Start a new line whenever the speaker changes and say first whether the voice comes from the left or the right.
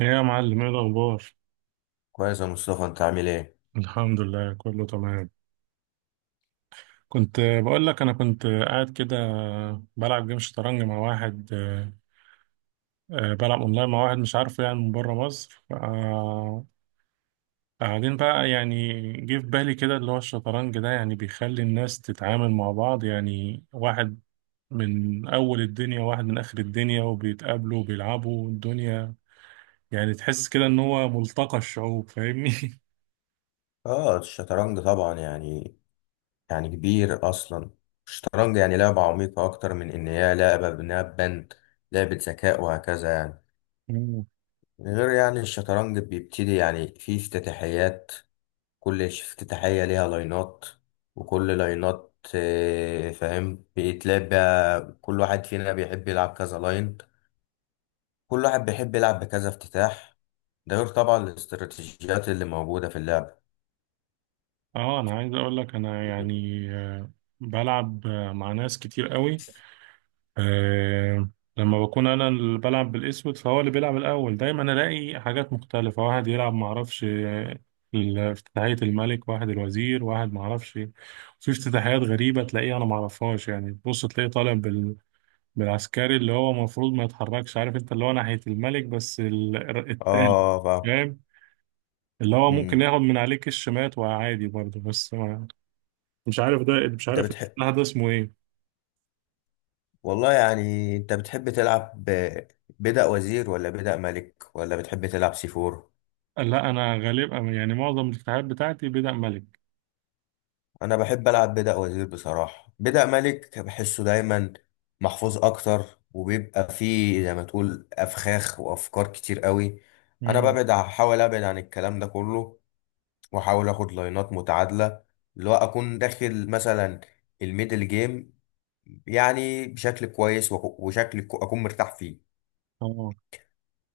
right: ايه يا معلم، ايه الاخبار؟
left: كويس يا مصطفى، انت عامل ايه؟
right: الحمد لله، كله تمام. كنت بقول لك انا كنت قاعد كده بلعب جيم شطرنج مع واحد. بلعب اونلاين مع واحد مش عارفه، يعني من بره مصر. قاعدين بقى. يعني جه في بالي كده اللي هو الشطرنج ده، يعني بيخلي الناس تتعامل مع بعض. يعني واحد من اول الدنيا وواحد من اخر الدنيا وبيتقابلوا وبيلعبوا الدنيا، يعني تحس كده ان هو ملتقى الشعوب، فاهمني؟
left: اه، الشطرنج طبعا يعني كبير اصلا. الشطرنج يعني لعبة عميقة اكتر من ان هي لعبة بناء بند، لعبة ذكاء وهكذا يعني. غير يعني الشطرنج بيبتدي، يعني فيه افتتاحيات. كل افتتاحية ليها لاينات، وكل لاينات فاهم، بيتلعب بقى. كل واحد فينا بيحب يلعب كذا لاين، كل واحد بيحب يلعب بكذا افتتاح. ده غير طبعا الاستراتيجيات اللي موجودة في اللعبة.
right: اه، انا عايز اقول لك، انا يعني بلعب مع ناس كتير قوي. آه، لما بكون انا اللي بلعب بالاسود، فهو اللي بيلعب الاول دايما. الاقي حاجات مختلفه، واحد يلعب معرفش، افتتاحيه الملك، واحد الوزير، واحد معرفش. في افتتاحيات غريبه تلاقيه انا معرفهاش. يعني تبص تلاقيه طالع بالعسكري اللي هو المفروض ما يتحركش، عارف انت، اللي هو ناحيه الملك، بس التالي،
left: اه.
right: فاهم، اللي هو ممكن
left: امم.
right: ياخد من عليك الشمات، وعادي برضه. بس مش
left: انت
right: عارف
left: بتحب
right: الافتتاح ده اسمه ايه.
left: والله يعني انت بتحب تلعب بدأ وزير ولا بدأ ملك، ولا بتحب تلعب سي فور؟
right: لا، انا غالبا يعني معظم الافتتاحات بتاعتي بدأ ملك.
left: انا بحب العب بدأ وزير بصراحة. بدأ ملك بحسه دايما محفوظ اكتر، وبيبقى فيه زي ما تقول افخاخ وافكار كتير قوي. انا
right: امم،
left: ببعد، احاول ابعد عن الكلام ده كله، واحاول اخد لاينات متعادلة، اللي هو اكون داخل مثلا الميدل جيم يعني بشكل كويس وشكل اكون مرتاح فيه.
right: اه،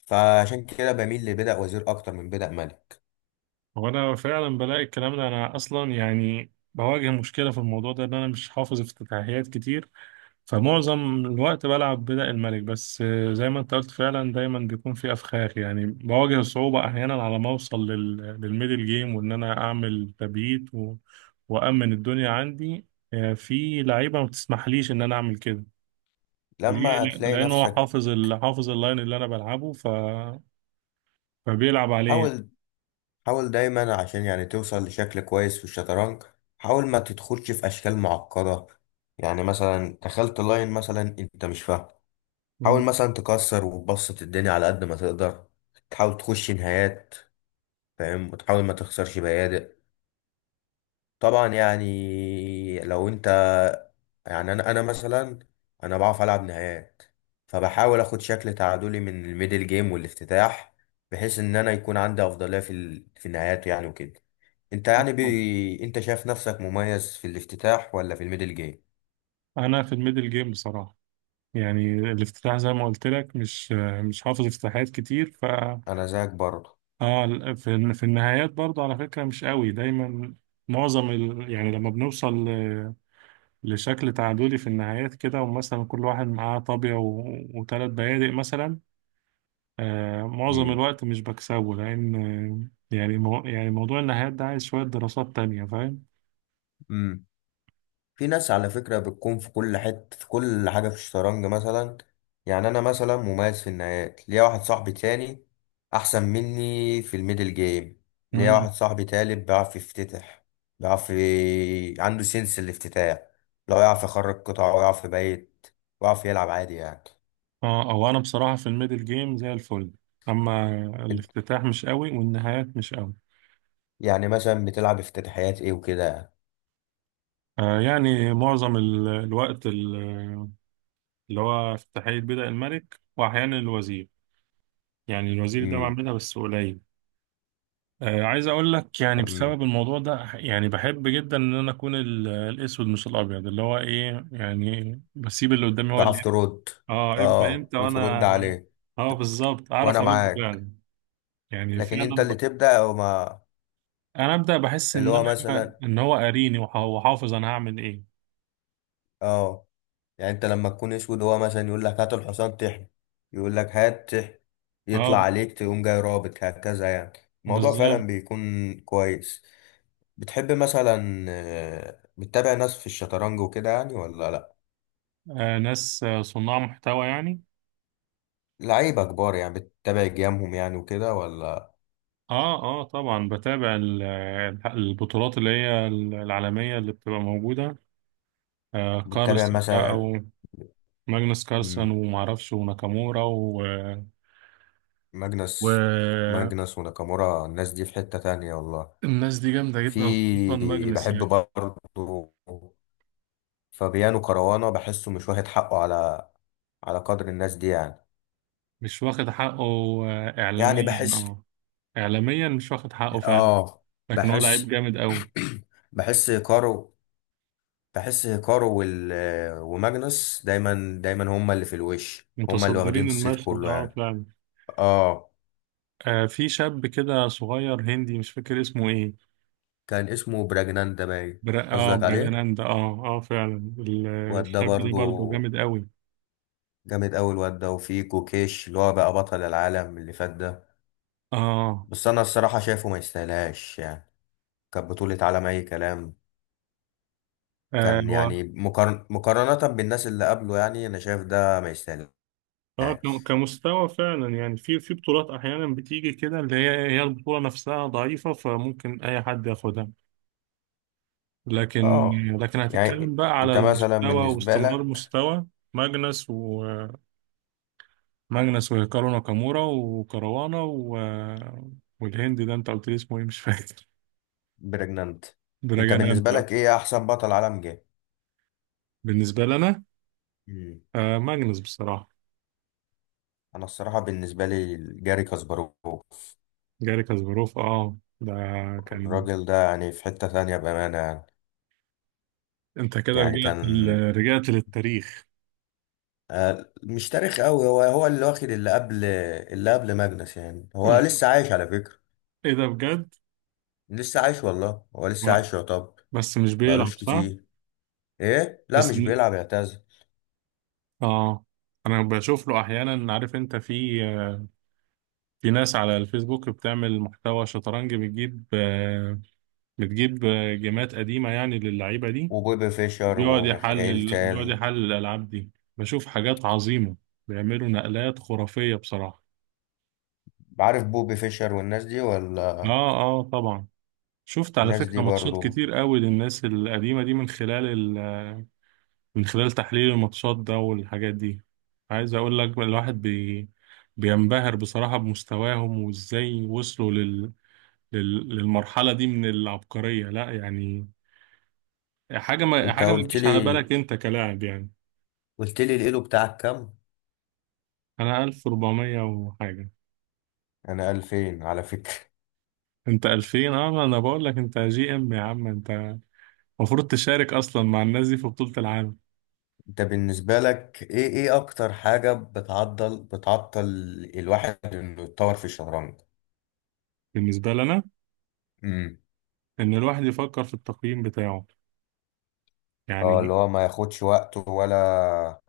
left: فعشان كده بميل لبدأ وزير أكتر من بدأ مالك.
right: هو انا فعلا بلاقي الكلام ده، انا اصلا يعني بواجه مشكله في الموضوع ده ان انا مش حافظ افتتاحيات كتير. فمعظم الوقت بلعب بدأ الملك بس. زي ما انت قلت فعلا، دايما بيكون في افخاخ. يعني بواجه صعوبه احيانا على ما اوصل للميدل جيم، وان انا اعمل تبييت وامن الدنيا عندي. في لعيبه ما بتسمحليش ان انا اعمل كده. ليه؟
left: لما تلاقي
right: لانه هو
left: نفسك،
right: حافظ اللاين اللي انا بلعبه، فبيلعب عليه.
left: حاول، حاول دايما عشان يعني توصل لشكل كويس في الشطرنج. حاول ما تدخلش في أشكال معقدة، يعني مثلا دخلت لاين مثلا أنت مش فاهم،
right: مم.
left: حاول مثلا تكسر وتبسط الدنيا على قد ما تقدر، تحاول تخش نهايات، فاهم، وتحاول ما تخسرش بيادق. طبعا يعني لو انت، يعني انا مثلا انا بعرف العب نهائيات، فبحاول اخد شكل تعادلي من الميدل جيم والافتتاح، بحيث ان انا يكون عندي افضليه في في النهايات يعني وكده. انت يعني انت شايف نفسك مميز في الافتتاح ولا في الميدل جيم؟
right: انا في الميدل جيم بصراحه، يعني الافتتاح زي ما قلت لك مش حافظ افتتاحات كتير، ف.
left: انا زيك برضه.
right: اه، في النهايات برضه على فكره مش قوي دايما. معظم يعني لما بنوصل لشكل تعادلي في النهايات كده، ومثلا كل واحد معاه طابيه وثلاث بيادق مثلا. معظم الوقت مش بكسبه، لأن آه، يعني مو يعني موضوع النهايات ده عايز شوية دراسات تانية، فاهم؟
left: امم. في ناس على فكرة بتكون في كل حتة، في كل حاجة في الشطرنج مثلا. يعني أنا مثلا مميز في النهايات، ليا واحد صاحبي تاني أحسن مني في الميدل جيم، ليا
right: مم.
left: واحد صاحبي تالت بيعرف يفتتح، بيعرف عنده سنس الافتتاح، لو يعرف يخرج قطع ويعرف يبيت، ويعرف يلعب عادي يعني.
right: اه، أو أنا بصراحة في الميدل جيم زي الفل. أما
left: انت-
right: الافتتاح مش قوي، والنهايات مش قوي.
left: يعني مثلا بتلعب افتتاحيات ايه وكده؟
right: يعني معظم الوقت اللي هو افتتاحية بدأ الملك، وأحيانا الوزير. يعني الوزير ده
left: امم.
right: بعملها بس قليل. عايز أقول لك يعني
left: أمم.
right: بسبب الموضوع ده، يعني بحب جدا إن أنا أكون الأسود مش الأبيض، اللي هو إيه، يعني بسيب اللي قدامي هو
left: تعرف
right: اللي.
left: ترد.
right: اه ابدا،
left: اه،
right: انت
left: وترد
right: وانا.
left: عليه.
right: اه بالظبط، اعرف
left: وانا
right: ارد
left: معاك،
right: فعلا. يعني
left: لكن انت
right: فعلا
left: اللي تبدأ وما.
right: انا ابدا بحس
left: اللي هو مثلا،
right: ان هو قاريني، وحافظ انا هعمل ايه.
left: اه، يعني انت لما تكون اسود، هو مثلا يقول لك هات الحصان تحمي، يقول لك هات تحمي، يطلع
right: اه
left: عليك تقوم جاي رابط هكذا يعني. الموضوع فعلا
right: بالظبط.
left: بيكون كويس. بتحب مثلا بتتابع ناس في الشطرنج وكده يعني، ولا لا؟
right: ناس صناع محتوى يعني.
left: لعيبة كبار يعني، بتتابع جيمهم يعني وكده ولا؟
right: اه، اه طبعا، بتابع البطولات اللي هي العالميه اللي بتبقى موجوده.
left: بتتابع
right: كارلس بقى،
left: مثلا،
right: وماجنس كارلسن،
left: مم،
right: ومعرفش وناكامورا
left: ماجنس
right: والناس
left: ماجنس وناكامورا، الناس دي في حتة تانية والله.
right: دي جامده جدا، خصوصا
left: في
right: ماجنس
left: بحب
right: يعني.
left: برضه فبيانو كروانة، بحسه مش واخد حقه على قدر الناس دي يعني.
right: مش واخد حقه،
left: يعني
right: إعلاميا
left: بحس،
right: اه. إعلاميا مش واخد حقه فعلا،
left: اه
right: لكن هو لعيب
left: بحس،
right: جامد أوي.
left: كارو، بحس كارو وماجنس دايما دايما هما اللي في الوش، هما اللي واخدين
right: متصدرين
left: الصيت
right: المشهد،
left: كله
right: اه
left: يعني.
right: فعلا.
left: اه،
right: في شاب كده صغير هندي، مش فاكر اسمه ايه.
left: كان اسمه براجنان ده باين. قصدك عليه،
right: براجاناندا. اه اه فعلا.
left: الواد ده
right: الشاب ده برضه
left: برضو
right: جامد أوي.
left: جامد أوي. الواد ده، وفي كوكيش اللي هو بقى بطل العالم اللي فات ده،
right: اه.
left: بس أنا الصراحة شايفه ما يستاهلهاش يعني. كانت بطولة عالم أي كلام. كان
right: هو
left: يعني مقارنة بالناس اللي قبله، يعني أنا شايف ده ما يستاهلش.
right: اه كمستوى فعلا، يعني في بطولات احيانا بتيجي كده، اللي هي البطوله نفسها ضعيفه، فممكن اي حد ياخدها. لكن،
left: اه،
right: هتتكلم
left: يعني
right: بقى على
left: أنت مثلا
right: المستوى
left: بالنسبة
right: واستمرار
left: لك،
right: مستوى. ماجنس. وماجنس وهيكارو ناكامورا وكروانا والهند ده انت قلت لي اسمه ايه مش فاكر.
left: بريجنانت. أنت
right: براجانات
left: بالنسبة
right: ده.
left: لك إيه أحسن بطل عالم جه؟
right: بالنسبة لنا،
left: مم.
right: ماجنس بصراحة.
left: أنا الصراحة بالنسبة لي جاري كاسباروف.
right: جاري كاسباروف، اه ده كان.
left: الراجل ده يعني في حتة ثانية بأمانة يعني.
right: انت كده
left: يعني
right: رجعت
left: كان
right: للتاريخ.
left: مش تاريخ قوي، هو هو اللي واخد اللي قبل ماجنس يعني. هو لسه عايش على فكرة.
right: ايه ده بجد؟
left: لسه عايش والله، هو لسه
right: ما...
left: عايش يعتبر.
right: بس مش بيلعب
left: بقالوش
right: صح.
left: كتير. ايه، لا
right: بس
left: مش بيلعب، اعتزل.
right: اه انا بشوف له احيانا. عارف انت، في ناس على الفيسبوك بتعمل محتوى شطرنج، بتجيب جيمات قديمة يعني للعيبة دي،
left: وبوبي فيشر
right: وبيقعد
left: وميخائيل
right: يحلل بيقعد
left: تال.
right: يحلل الألعاب دي. بشوف حاجات عظيمة، بيعملوا نقلات خرافية بصراحة.
left: عارف بوبي فيشر والناس دي ولا؟
right: اه، اه طبعا، شفت على
left: الناس دي
right: فكرة ماتشات
left: برضو.
right: كتير قوي للناس القديمة دي ال... من خلال تحليل الماتشات ده والحاجات دي. عايز اقول لك الواحد بينبهر بصراحة بمستواهم، وازاي وصلوا للمرحلة دي من العبقرية. لا يعني،
left: انت
right: حاجة ما
left: قلت
right: تجيش على بالك
left: لي،
right: أنت كلاعب يعني.
left: الايلو بتاعك كام؟
right: أنا 1400 وحاجة.
left: انا 2000 على فكرة.
right: أنت 2000، أه أنا بقول لك أنت GM يا عم، أنت المفروض تشارك أصلا مع الناس دي في بطولة العالم.
left: انت بالنسبة لك ايه ايه اكتر حاجة بتعضل، بتعطل الواحد انه يتطور في الشطرنج؟
right: بالنسبة لنا،
left: امم.
right: إن الواحد يفكر في التقييم بتاعه
left: اه،
right: يعني.
left: اللي هو ما ياخدش وقته ولا؟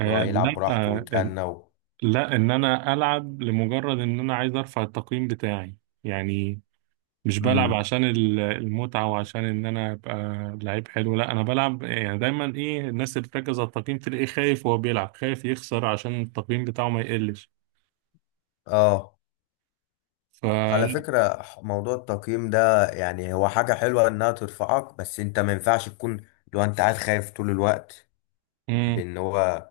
left: اللي هو يلعب
right: لا،
left: براحته ويتأنى و...
right: لا، إن أنا ألعب لمجرد إن أنا عايز أرفع التقييم بتاعي يعني. مش بلعب
left: امم.
right: عشان المتعة، وعشان ان انا ابقى لعيب حلو. لا، انا بلعب يعني دايما. ايه، الناس اللي بتركز على التقييم تلاقيه خايف، وهو بيلعب خايف يخسر عشان التقييم بتاعه ما يقلش،
left: اه، على
right: فلا.
left: فكرة موضوع التقييم ده، يعني هو حاجة حلوة إنها ترفعك، بس أنت ما ينفعش تكون، لو أنت قاعد خايف طول الوقت،
right: امم.
left: بإن هو،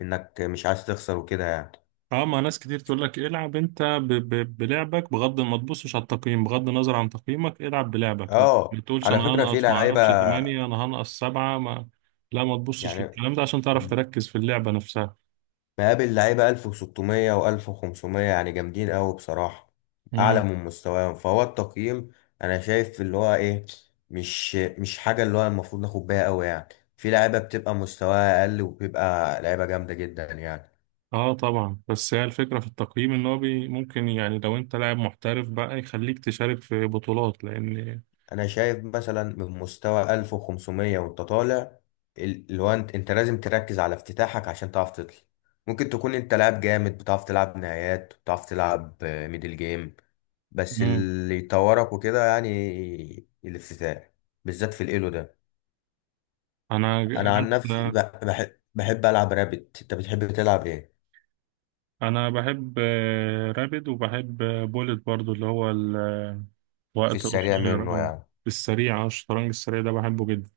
left: إنك مش عايز تخسر وكده يعني.
right: اه، ما ناس كتير تقول لك العب انت بلعبك، بغض ما تبصش على التقييم، بغض النظر عن تقييمك العب بلعبك. ما
left: أه،
right: بتقولش
left: على
right: انا
left: فكرة في
right: هنقص ما
left: لعيبة،
right: اعرفش 8، انا هنقص 7، ما. لا ما تبصش
left: يعني
right: للكلام ده، عشان تعرف تركز في اللعبة نفسها.
left: مقابل لعيبة 1600 و1500 يعني جامدين أوي بصراحة، أعلى من مستواهم فهو التقييم. أنا شايف اللي هو إيه، مش حاجة اللي هو المفروض ناخد بيها أوي يعني. في لعيبة بتبقى مستواها أقل وبيبقى لعيبة جامدة جدا يعني.
right: اه طبعا. بس هي الفكرة في التقييم ان هو بي ممكن، يعني لو انت لاعب محترف بقى، يخليك تشارك في بطولات لان.
left: انا شايف مثلا من مستوى 1500 وانت طالع، اللي هو انت لازم تركز على افتتاحك عشان تعرف تطلع. ممكن تكون انت لاعب جامد، بتعرف تلعب نهايات، بتعرف تلعب ميدل جيم، بس
right: مم.
left: اللي يطورك وكده يعني الافتتاح، بالذات في الايلو ده.
right: انا
left: انا
right: جيت.
left: عن نفسي بحب بحب العب رابت. انت بتحب تلعب ايه؟
right: انا بحب رابد، وبحب بولت برضو، اللي هو
left: في
right: الوقت
left: السريع
right: القصير.
left: منه
right: اه،
left: يعني.
right: السريع. اه الشطرنج السريع ده بحبه جدا.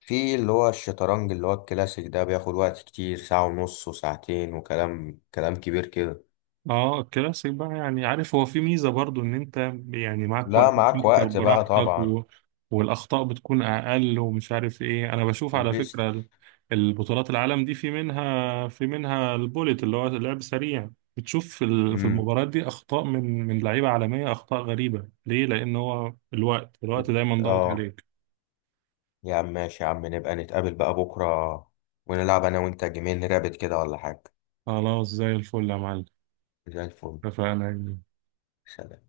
left: في اللي هو الشطرنج، اللي هو الكلاسيك ده بياخد وقت كتير، ساعة ونص وساعتين، وكلام كلام كبير كده.
right: اه الكلاسيك بقى، يعني عارف هو في ميزة برضو ان انت يعني معاك
left: لا،
right: وقت
left: معاك
right: تفكر
left: وقت بقى
right: براحتك
left: طبعا.
right: والاخطاء بتكون اقل، ومش عارف ايه. انا بشوف على
left: البيست.
right: فكرة البطولات العالم دي، في منها البوليت اللي هو لعب سريع. بتشوف في
left: امم.
right: المباريات دي اخطاء من لعيبة عالمية، اخطاء غريبة. ليه؟ لان هو الوقت، دايما ضاغط
left: اه،
right: عليك.
left: يا عم ماشي، يا عم نبقى نتقابل بقى بكرة، ونلعب انا وانت جيمين رابط كده ولا حاجة.
right: خلاص، زي الفل يا معلم.
left: زي الفل.
right: اتفقنا.
left: سلام.